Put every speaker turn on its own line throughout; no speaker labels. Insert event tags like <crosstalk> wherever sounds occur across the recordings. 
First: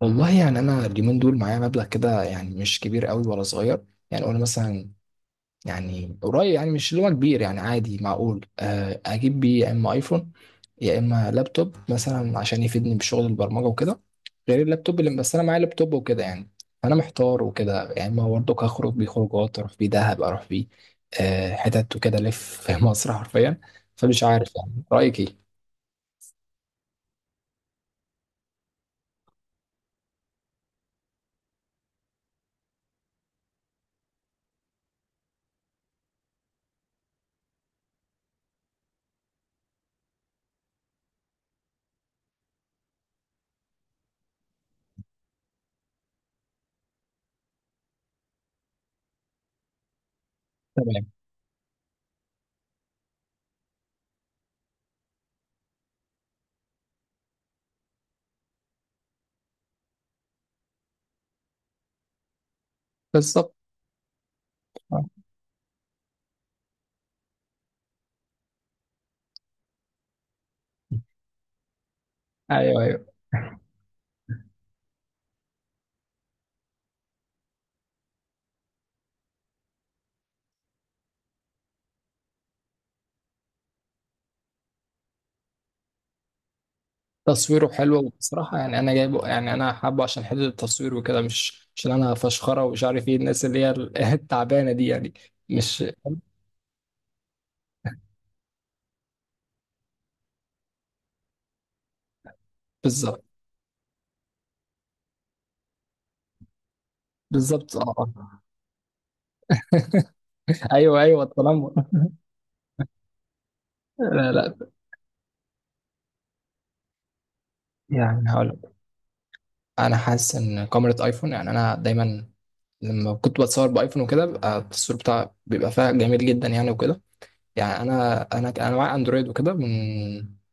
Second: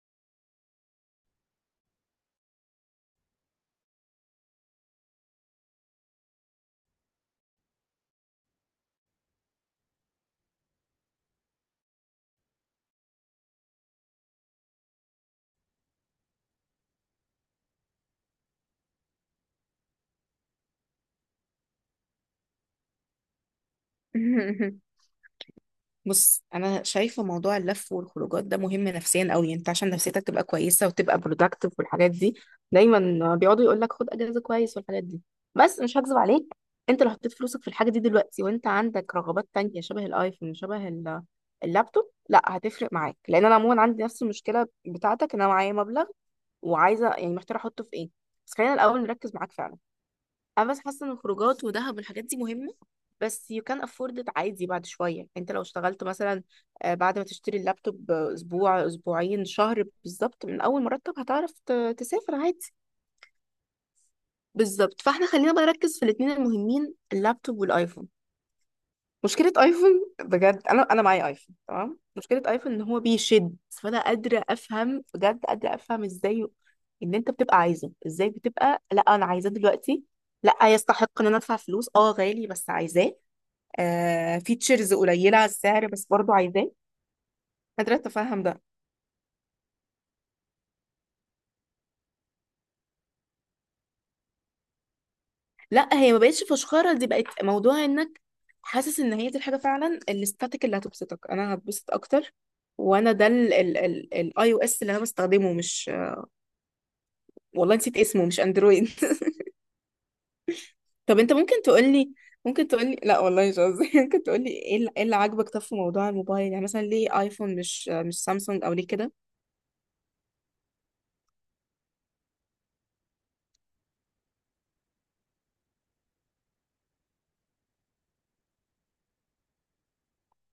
والله يعني انا اليومين دول معايا مبلغ كده يعني مش كبير قوي ولا صغير. يعني قلنا مثلا يعني قريب، يعني مش اللي هو كبير، يعني عادي معقول، اجيب بيه يا اما ايفون يا اما لابتوب مثلا عشان يفيدني بشغل البرمجه وكده، غير اللابتوب اللي بس انا معايا لابتوب وكده يعني. فانا محتار وكده يعني، ما برضك هخرج بيه خروجات، اروح بيه دهب، اروح بيه حتت وكده، الف في <laughs> مصر حرفيا. فمش عارف يعني
<laughs>
رايك ايه؟
بص، انا شايفه موضوع اللف والخروجات ده مهم نفسيا قوي. انت عشان نفسيتك تبقى كويسه وتبقى productive والحاجات دي دايما بيقعدوا يقول لك خد اجازه كويس والحاجات دي. بس مش هكذب عليك، انت لو حطيت فلوسك في الحاجه دي دلوقتي وانت عندك رغبات تانية شبه الايفون شبه اللابتوب، لا هتفرق معاك. لان انا عموما عندي نفس المشكله بتاعتك، ان انا معايا مبلغ وعايزه، يعني محتاجه احطه في ايه. بس خلينا الاول نركز معاك فعلا. انا بس حاسه
تمام.
ان الخروجات ودهب والحاجات دي مهمه، بس you can afford it عادي بعد شويه. يعني انت لو اشتغلت مثلا، بعد ما تشتري اللابتوب، اسبوع اسبوعين شهر بالظبط من اول مرتب هتعرف تسافر عادي.
بالظبط. آه.
بالظبط، فاحنا خلينا بقى نركز في الاثنين المهمين، اللابتوب والايفون. مشكلة ايفون، بجد انا معايا ايفون تمام. مشكلة ايفون ان
ايوه،
هو
أيوه.
بيشد، فانا قادرة افهم، بجد قادرة افهم ازاي ان انت بتبقى عايزه، ازاي بتبقى لا انا عايزاه دلوقتي، لا يستحق ان انا ادفع فلوس، اه غالي بس عايزاه. فيتشرز قليلة على السعر بس برضو عايزاه.
تصويره
قادرة
حلو،
اتفهم
وبصراحة
ده.
يعني أنا جايبه يعني أنا حابه عشان حتة التصوير وكده، مش عشان أنا فشخرة ومش عارف إيه الناس اللي هي <laughs> التعبانة دي يعني. مش.
لا، هي ما بقتش فشخرة، دي بقت موضوع انك حاسس ان هي دي الحاجة فعلا، الاستاتيك اللي هتبسطك، انا هتبسط اكتر. وانا
بالظبط
ده الاي او اس اللي انا بستخدمه، مش... والله
بالظبط
نسيت اسمه،
أه.
مش اندرويد. <laughs>
أيوه
طب
أيوه
انت ممكن
التنمر <laughs>
تقولي، ممكن تقولي، لا والله مش قصدي، <laughs> ممكن
لا
تقولي
لا،
إيه اللي عاجبك؟ طب في موضوع الموبايل، يعني مثلا ليه ايفون مش
يعني هقول
سامسونج او
لك.
ليه كده؟
أنا حاسس إن كاميرا أيفون يعني أنا دايما لما كنت بتصور بأيفون وكده بيبقى التصوير بتاع بيبقى فيها جميل جدا يعني وكده. يعني أنا معايا أندرويد وكده من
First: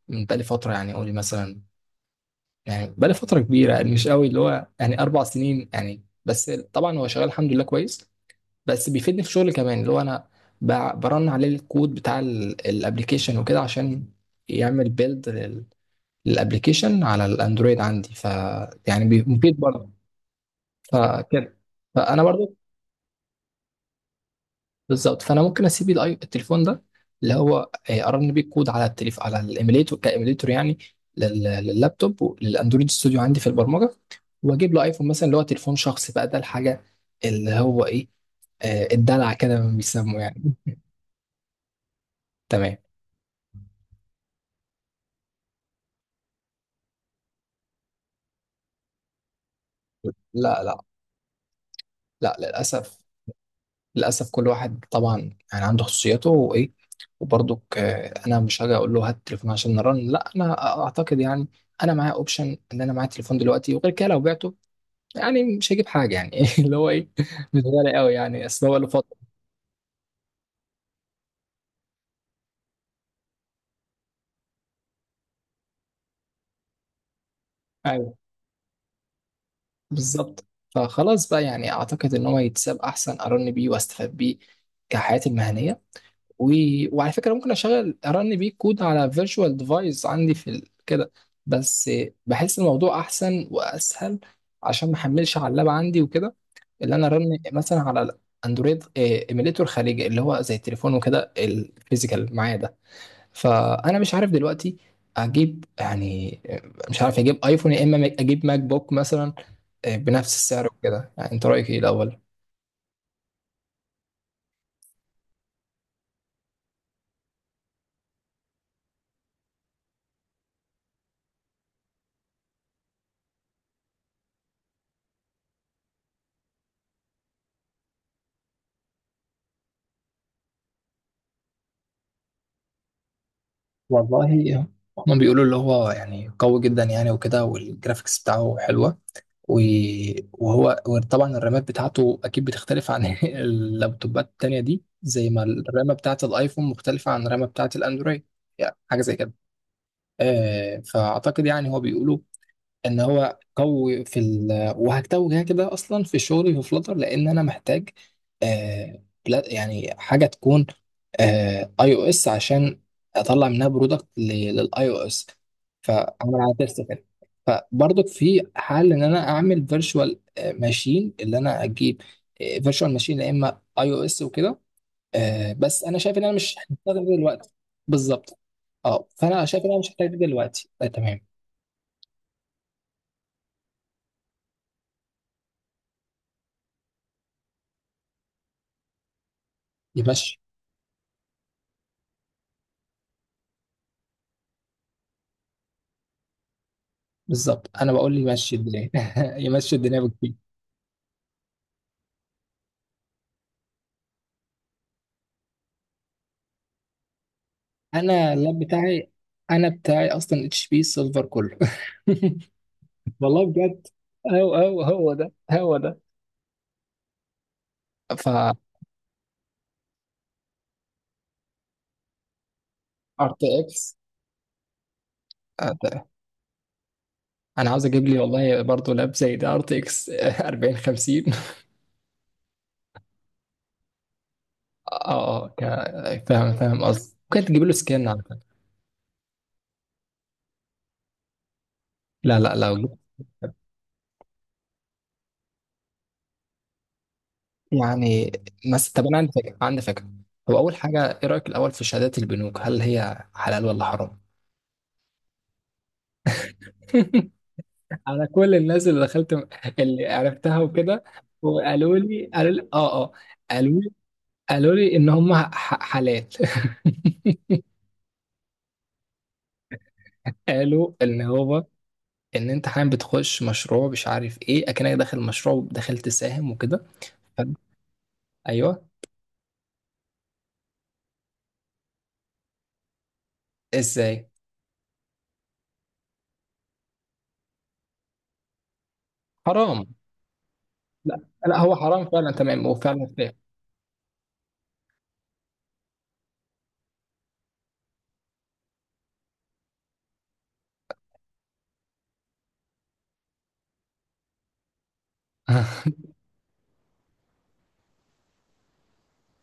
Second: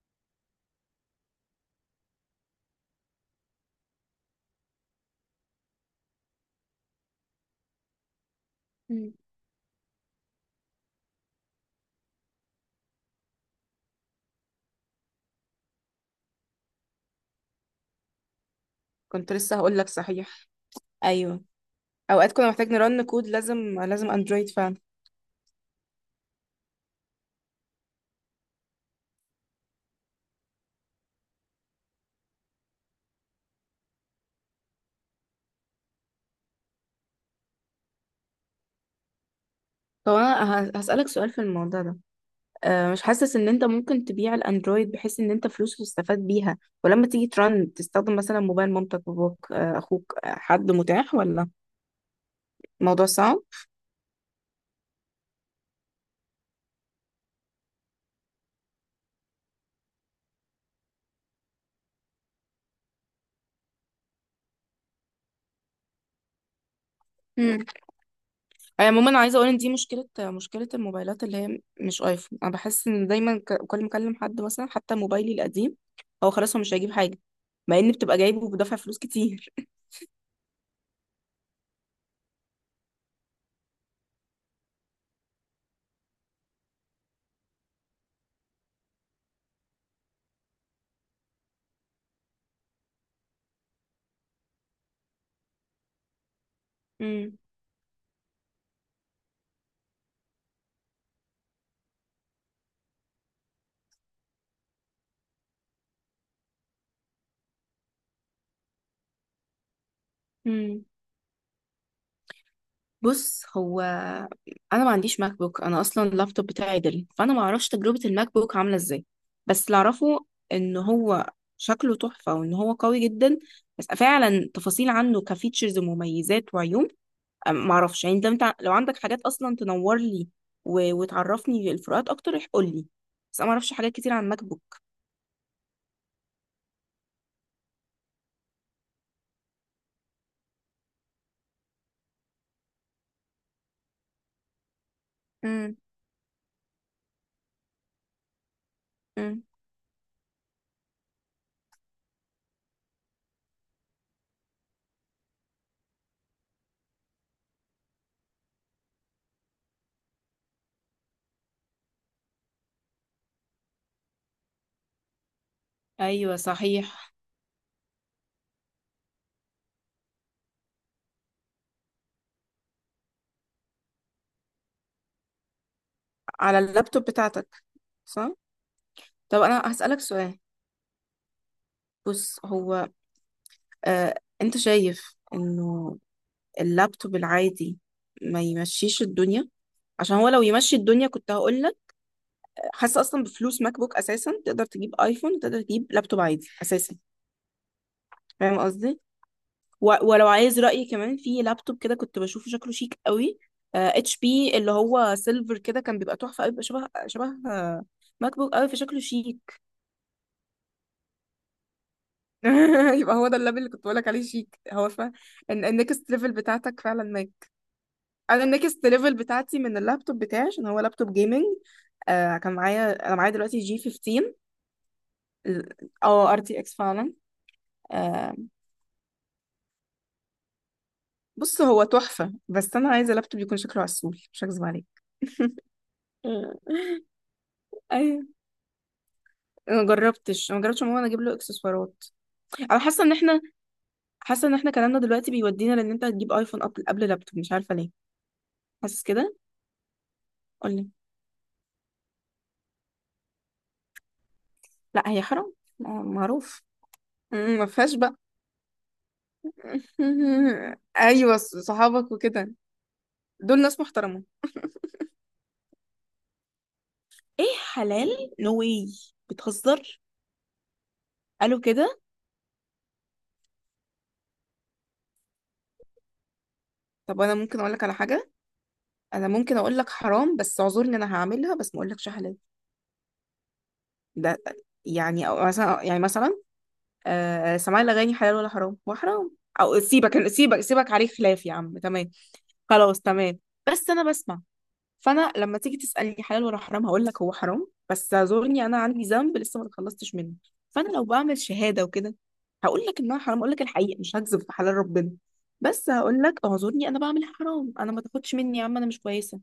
بقالي فترة يعني، قولي مثلا يعني بقالي فترة كبيرة يعني، مش قوي اللي هو يعني أربع سنين يعني، بس طبعا هو شغال الحمد لله كويس. بس
مم.
بيفيدني في شغلي كمان اللي هو أنا برن عليه الكود بتاع الابلكيشن وكده عشان يعمل بيلد للابلكيشن على الأندرويد عندي. ف يعني
كنت لسه
مفيد
هقول لك
برضه.
صحيح. ايوه،
فكده، فأنا
اوقات كنا
برضه.
محتاج نرن كود، لازم لازم اندرويد فعلا.
بالظبط، فانا ممكن اسيب التليفون ده اللي هو ارن بيه كود على التليف على الايميليتور كايميليتور يعني، لللابتوب وللاندرويد ستوديو عندي في البرمجه، واجيب له ايفون مثلا اللي هو تليفون شخصي بقى. ده الحاجه اللي هو ايه، الدلع كده ما
طب
بيسموه يعني.
انا هسألك سؤال في الموضوع ده.
تمام.
مش حاسس ان انت ممكن تبيع الاندرويد بحيث ان انت فلوس تستفاد بيها، ولما تيجي ترن تستخدم مثلا موبايل مامتك، باباك، اخوك،
لا
حد
لا،
متاح، ولا
لا للأسف.
الموضوع صعب؟
للأسف كل واحد طبعا يعني عنده خصوصيته وإيه، وبرضك أنا مش هاجي أقول له هات التليفون عشان نرن. لا، أنا أعتقد يعني أنا معايا أوبشن إن أنا معايا تليفون دلوقتي، وغير كده لو بعته يعني مش هجيب حاجة يعني. <laughs> اللي هو ايه، مش غالي قوي يعني، اصل هو له فترة.
عموما عايزه اقول ان دي مشكله، مشكله الموبايلات اللي هي مش ايفون. انا بحس ان دايما كل ما اكلم حد مثلا حتى موبايلي القديم، هو خلاص هو مش هيجيب حاجه، مع ان
ايوه.
بتبقى جايبه بدفع فلوس كتير.
بالظبط. فخلاص بقى يعني اعتقد ان هو يتساب احسن، ارن بيه واستفاد بيه كحياتي المهنية. و... وعلى فكرة ممكن اشغل ارن بيه كود على فيرتشوال ديفايس عندي في ال كده. بس بحس الموضوع احسن واسهل عشان ما احملش على اللاب عندي وكده، اللي انا
امم
رن مثلا على اندرويد ايميليتور خارجي اللي هو زي التليفون وكده الفيزيكال معايا ده. فانا مش عارف دلوقتي اجيب يعني، مش عارف اجيب ايفون يا اما اجيب ماك بوك مثلا بنفس السعر
امم
وكده. يعني انت رايك ايه الاول؟
بص هو، انا ما عنديش ماك بوك، انا اصلا اللابتوب بتاعي ديل، فانا ما اعرفش تجربه الماك بوك عامله ازاي. بس اللي اعرفه ان هو شكله تحفه وان هو قوي جدا، بس فعلا تفاصيل عنه كفيتشرز ومميزات وعيوب معرفش. يعني لو انت، لو عندك حاجات اصلا تنور لي و... وتعرفني الفروقات اكتر، قول لي. بس انا معرفش حاجات كتير
والله
عن ماك بوك.
هما بيقولوا اللي هو يعني قوي جدا يعني وكده والجرافيكس بتاعه حلوة، و- وهو وطبعا الرامات بتاعته أكيد بتختلف عن <laughs> اللابتوبات التانية دي، زي ما
امم
الرامة بتاعة الآيفون مختلفة عن الرامة بتاعة الأندرويد يعني، حاجة زي كده.
امم
فأعتقد يعني هو بيقولوا ان هو قوي في ال، وهكتبه كده كده اصلا في شغلي في فلاتر لان انا محتاج آه يعني حاجه تكون اي او اس عشان اطلع منها برودكت للاي او اس. فانا
ايوه
عدلت كده.
صحيح.
فبرضك في حل ان انا اعمل فيرتشوال ماشين، اللي انا اجيب فيرتشوال ماشين يا اما اي او اس وكده. بس انا شايف ان انا مش
على
هحتاج
اللابتوب
ده دلوقتي.
بتاعتك، صح.
بالظبط. اه،
طب
فانا
انا
شايف ان انا مش
هسألك
هحتاج ده
سؤال.
دلوقتي. تمام.
بص هو، انت شايف انه اللابتوب العادي ما يمشيش الدنيا؟
يبقى.
عشان هو لو يمشي الدنيا كنت هقول لك، حاسه اصلا بفلوس ماك بوك اساسا تقدر تجيب ايفون، تقدر تجيب لابتوب عادي اساسا.
بالظبط، انا بقول لي مشي
فاهم
الدنيا
قصدي؟
<laughs> يمشي الدنيا
و- ولو
بكتير.
عايز رأيي كمان في لابتوب كده، كنت بشوفه شكله شيك قوي. اتش بي اللي هو سيلفر كده، كان بيبقى تحفة قوي، بيبقى شبه شبه
انا
ماك بوك
اللاب
قوي، فشكله
بتاعي،
شيك.
انا بتاعي اصلا اتش بي سيلفر كله.
<laughs> يبقى
<laughs>
هو ده
والله
الليفل اللي كنت
بجد،
بقولك عليه،
هو
شيك،
هو
هو فاهم.
هو ده
ان
هو ده.
النكست ليفل بتاعتك فعلا ماك.
ف
انا النكست ليفل بتاعتي من اللابتوب بتاعي، عشان هو لابتوب جيمنج. كان معايا، انا
ار
معايا
تي
دلوقتي جي
اكس.
15. اه، ار تي اكس فعلا.
انا عاوز اجيب لي
آه
والله برضه لاب زي ده ار تي اكس 40 50.
بص هو تحفة، بس انا عايزة لابتوب يكون شكله عسول، مش هكذب
<laughs>
عليك.
اه اه، فاهم فاهم
<laughs>
قصدي، ممكن تجيب له سكان على
ايوه.
فكره.
انا ما جربتش، أنا ما جربتش عموما اجيب له اكسسوارات.
لا لا، لو
انا
جبت.
حاسه ان احنا، حاسه ان احنا كلامنا دلوقتي بيودينا، لان انت هتجيب ايفون قبل لابتوب، مش عارفه ليه.
يعني مثلا،
حاسس
طب انا عندي
كده.
فكره عندي فكره، هو اول
قولي.
حاجه ايه رايك الاول في شهادات البنوك، هل هي حلال ولا حرام؟
لا، هي حرام. لا، معروف.
<laughs>
مم، ما فيهاش بقى.
على كل الناس اللي دخلت اللي عرفتها
<laughs>
وكده،
ايوه،
وقالوا
صحابك
لي قالوا
وكده.
لي اه اه،
دول ناس
قالوا لي
محترمه.
قالوا لي ان هم حالات
ايه،
<laughs>
حلال؟ نو واي. بتهزر.
قالوا ان
قالوا
هو
كده.
ان انت حاليا بتخش مشروع مش عارف ايه، اكنك داخل مشروع وداخل تساهم وكده.
طب انا
فاهم؟
ممكن اقول لك على حاجه.
ايوه.
انا ممكن اقول لك حرام بس اعذرني انا هعملها، بس ما اقولكش حلال.
ازاي؟
ده يعني، أو مثلا، يعني مثلا، سماع الأغاني حلال ولا حرام؟ وحرام. أو
حرام.
سيبك سيبك سيبك، عليه
لا
خلاف يا
لا، هو
عم،
حرام
تمام.
فعلا، تمام، هو
خلاص
فعلا فاهم.
تمام. بس أنا بسمع. فأنا لما تيجي تسألني حلال ولا حرام، هقول لك هو حرام، بس اعذرني أنا عندي ذنب لسه ما اتخلصتش منه. فأنا لو بعمل شهادة وكده، هقول لك إنها حرام، أقول لك الحقيقة، مش هكذب في حلال ربنا. بس
<laughs>
هقول لك اعذرني، أنا بعمل حرام، أنا ما تاخدش مني يا عم، أنا مش كويسة.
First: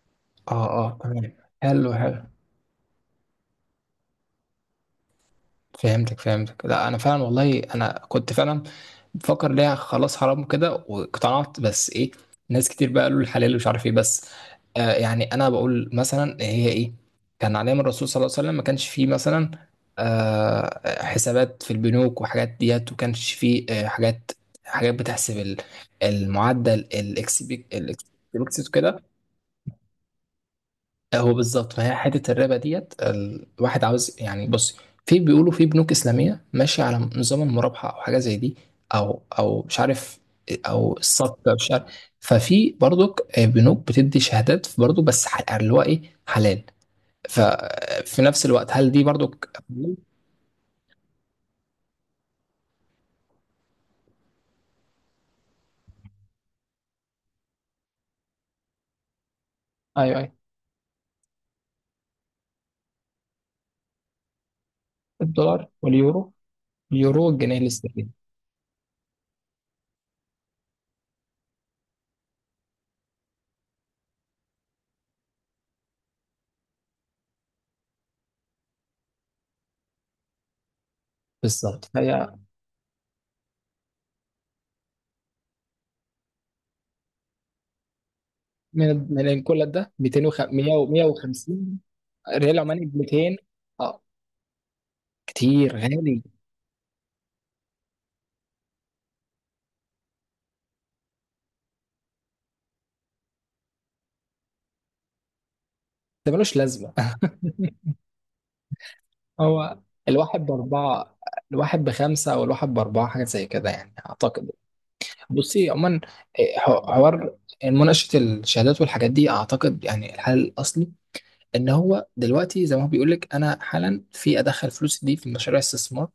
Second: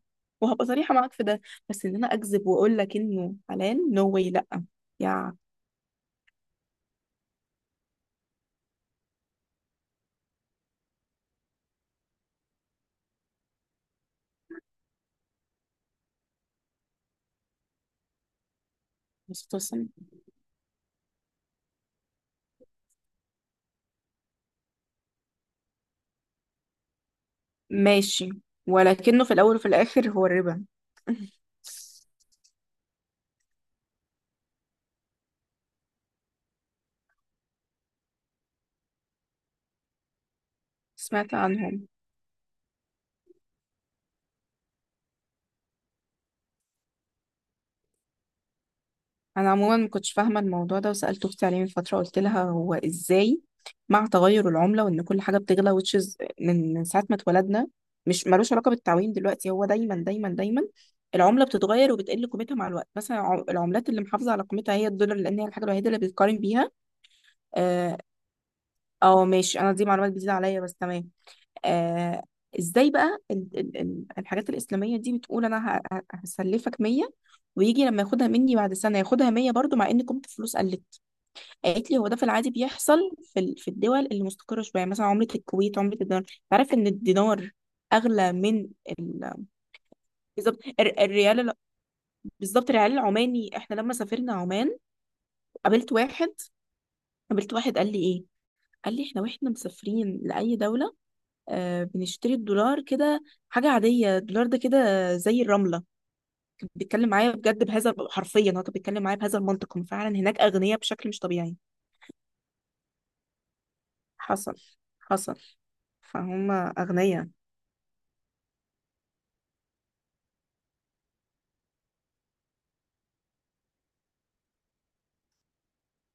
اه
وهبقى صريحة
اه،
معاك في
تمام.
ده. بس
حلو
إن أنا
حلو.
أكذب وأقول لك إنه حلال، نو no واي، لأ.
فهمتك فهمتك، لا انا فعلا والله انا كنت فعلا بفكر ليه، خلاص حرام كده واقتنعت، بس ايه، ناس كتير بقى قالوا الحلال مش عارف ايه. بس آه يعني انا بقول مثلا هي ايه، كان عليها من الرسول صلى الله عليه وسلم، ما كانش فيه مثلا
يا
آه حسابات في البنوك وحاجات ديت، وكانش فيه آه حاجات، حاجات بتحسب المعدل الاكس بي، الاكس.
ماشي. ولكنه في الأول وفي الآخر هو الربا.
هو بالظبط، فهي حته الربا ديت الواحد عاوز يعني. بص، في بيقولوا في بنوك اسلاميه ماشيه على نظام المرابحه او حاجه زي دي، او او مش عارف، او
سمعت
السبق أو مش عارف.
عنهم.
ففي برضك بنوك بتدي شهادات برضه، بس يعني اللي هو ايه، حلال. ففي نفس الوقت هل دي برضك
أنا عموما ما
حلال؟
كنتش فاهمة الموضوع ده، وسألت أختي عليه من فترة، قلت لها هو إزاي مع تغير العملة وإن كل حاجة بتغلى، which is من ساعة ما اتولدنا، مش ملوش علاقة بالتعويم دلوقتي، هو دايما
ايوه
دايما
ايوه.
دايما العملة بتتغير وبتقل قيمتها مع الوقت. مثلا العملات اللي محافظة على قيمتها هي الدولار، لأن هي الحاجة
الدولار
الوحيدة اللي
واليورو.
بتقارن بيها.
اليورو والجنيه
اه.
الاسترليني.
ماشي، أنا دي معلومات جديدة عليا، بس تمام. آه ازاي بقى ال ال ال الحاجات الإسلامية دي بتقول، أنا هسلفك 100 ويجي لما ياخدها مني بعد سنة ياخدها 100 برضو، مع إن كنت فلوس قلت؟
بالظبط.
قالت لي هو ده في
فهي
العادي بيحصل في ال، في الدول اللي مستقرة شوية، يعني مثلا عملة الكويت، عملة الدينار. تعرف إن الدينار أغلى من
من
ال...
من كل ده،
بالظبط، الريال
250 ريال
بالظبط
عماني
الريال
ب 200.
العماني. إحنا لما
اه
سافرنا عمان،
كتير
قابلت
غالي.
واحد، قال لي إيه، قال لي إحنا وإحنا مسافرين لأي دولة، بنشتري الدولار كده، حاجة عادية، الدولار ده كده زي الرملة.
ده ملوش
كان
لازمة.
بيتكلم معايا بجد، بهذا حرفيا هو كان بيتكلم معايا بهذا
<laughs>
المنطق.
هو
هم فعلا هناك
الواحد
أغنياء بشكل
بأربعة،
مش طبيعي.
الواحد بخمسة أو الواحد بأربعة، حاجة زي كده يعني أعتقد.
حصل، حصل.
بصي عموما،
فهم
إيه،
أغنياء.
حوار مناقشة الشهادات والحاجات دي، أعتقد يعني الحل الأصلي إن هو دلوقتي زي ما هو بيقول لك، أنا حالا في أدخل فلوس دي في مشاريع استثمار.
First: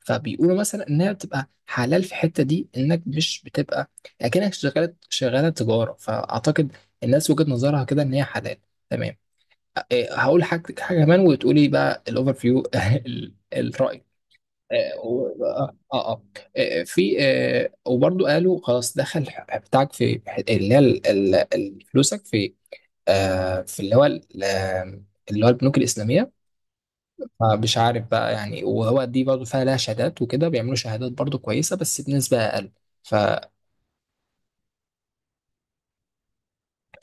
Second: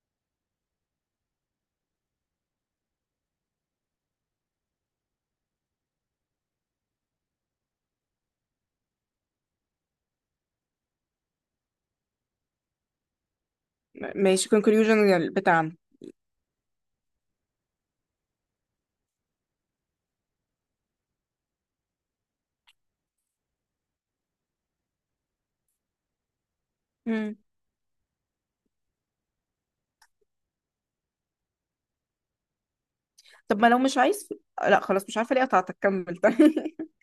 فبيقولوا مثلا إنها بتبقى حلال في الحتة دي، إنك مش بتبقى أكنك شغالة، شغالة تجارة. فأعتقد الناس وجهة نظرها كده إن هي حلال. تمام. إيه، هقول حاجة حاجة كمان وتقولي بقى الأوفر فيو. <laughs> الرأي.
ماشي،
آه،
conclusion
و- آه,
بتاعنا.
آه, في آه وبرضو قالوا خلاص دخل بتاعك في، اللي هي فلوسك في آه في اللي هو اللي هو البنوك الإسلامية.
مم.
فمش عارف بقى يعني، وهو دي برضو فيها لها شهادات وكده، بيعملوا شهادات برضو كويسة بس بنسبة أقل.
طب ما لو مش عايز، لا خلاص، مش عارفة ليه قطعتك، كمل طيب.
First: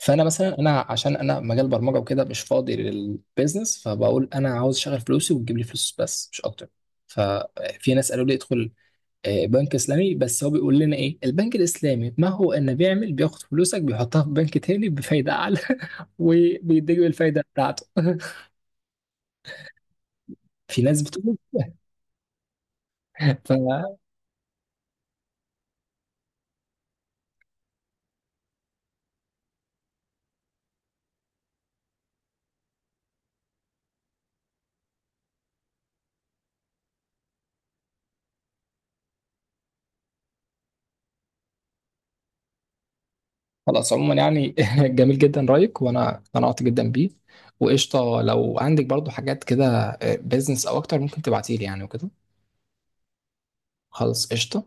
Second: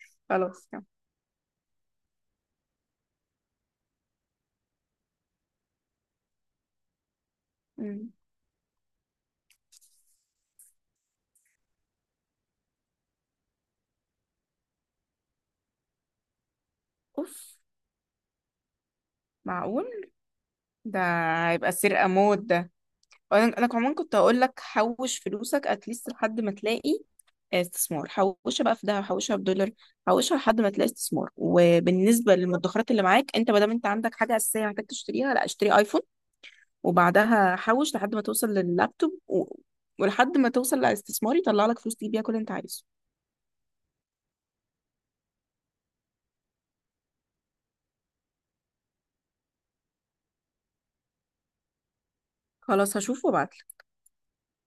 فانا مثلا
خلاص
انا
كمل.
عشان انا مجال برمجه وكده، مش فاضي للبيزنس، فبقول انا عاوز اشغل فلوسي وتجيب لي فلوس بس، مش اكتر. ففي
مم.
ناس قالوا لي ادخل بنك اسلامي، بس هو بيقول لنا ايه البنك الاسلامي، ما هو انه بيعمل بياخد فلوسك بيحطها في بنك تاني بفايده اعلى <laughs> وبيديك الفايده
أوف،
بتاعته.
معقول.
<laughs> في
ده
ناس بتقول.
هيبقى سرقة موت ده.
<laughs>
انا كمان
فخلاص.
كنت هقول لك حوش فلوسك اتليست لحد ما تلاقي استثمار. حوشها بقى في دهب، حوشها في دولار، حوشها لحد ما تلاقي استثمار. وبالنسبه للمدخرات اللي معاك انت، ما دام انت عندك حاجه اساسيه محتاج تشتريها، لا اشتري ايفون وبعدها حوش لحد ما توصل لللابتوب و... ولحد ما توصل لاستثمار يطلع لك فلوس تجيب بيها كل اللي انت عايزه.
عموما يعني <laughs> جميل جدا رايك وانا اقتنعت جدا بيه. وقشطه لو عندك برضو حاجات كده بيزنس او اكتر، ممكن تبعتيلي يعني وكده.
خلاص هشوف وابعت.
خلاص قشطه.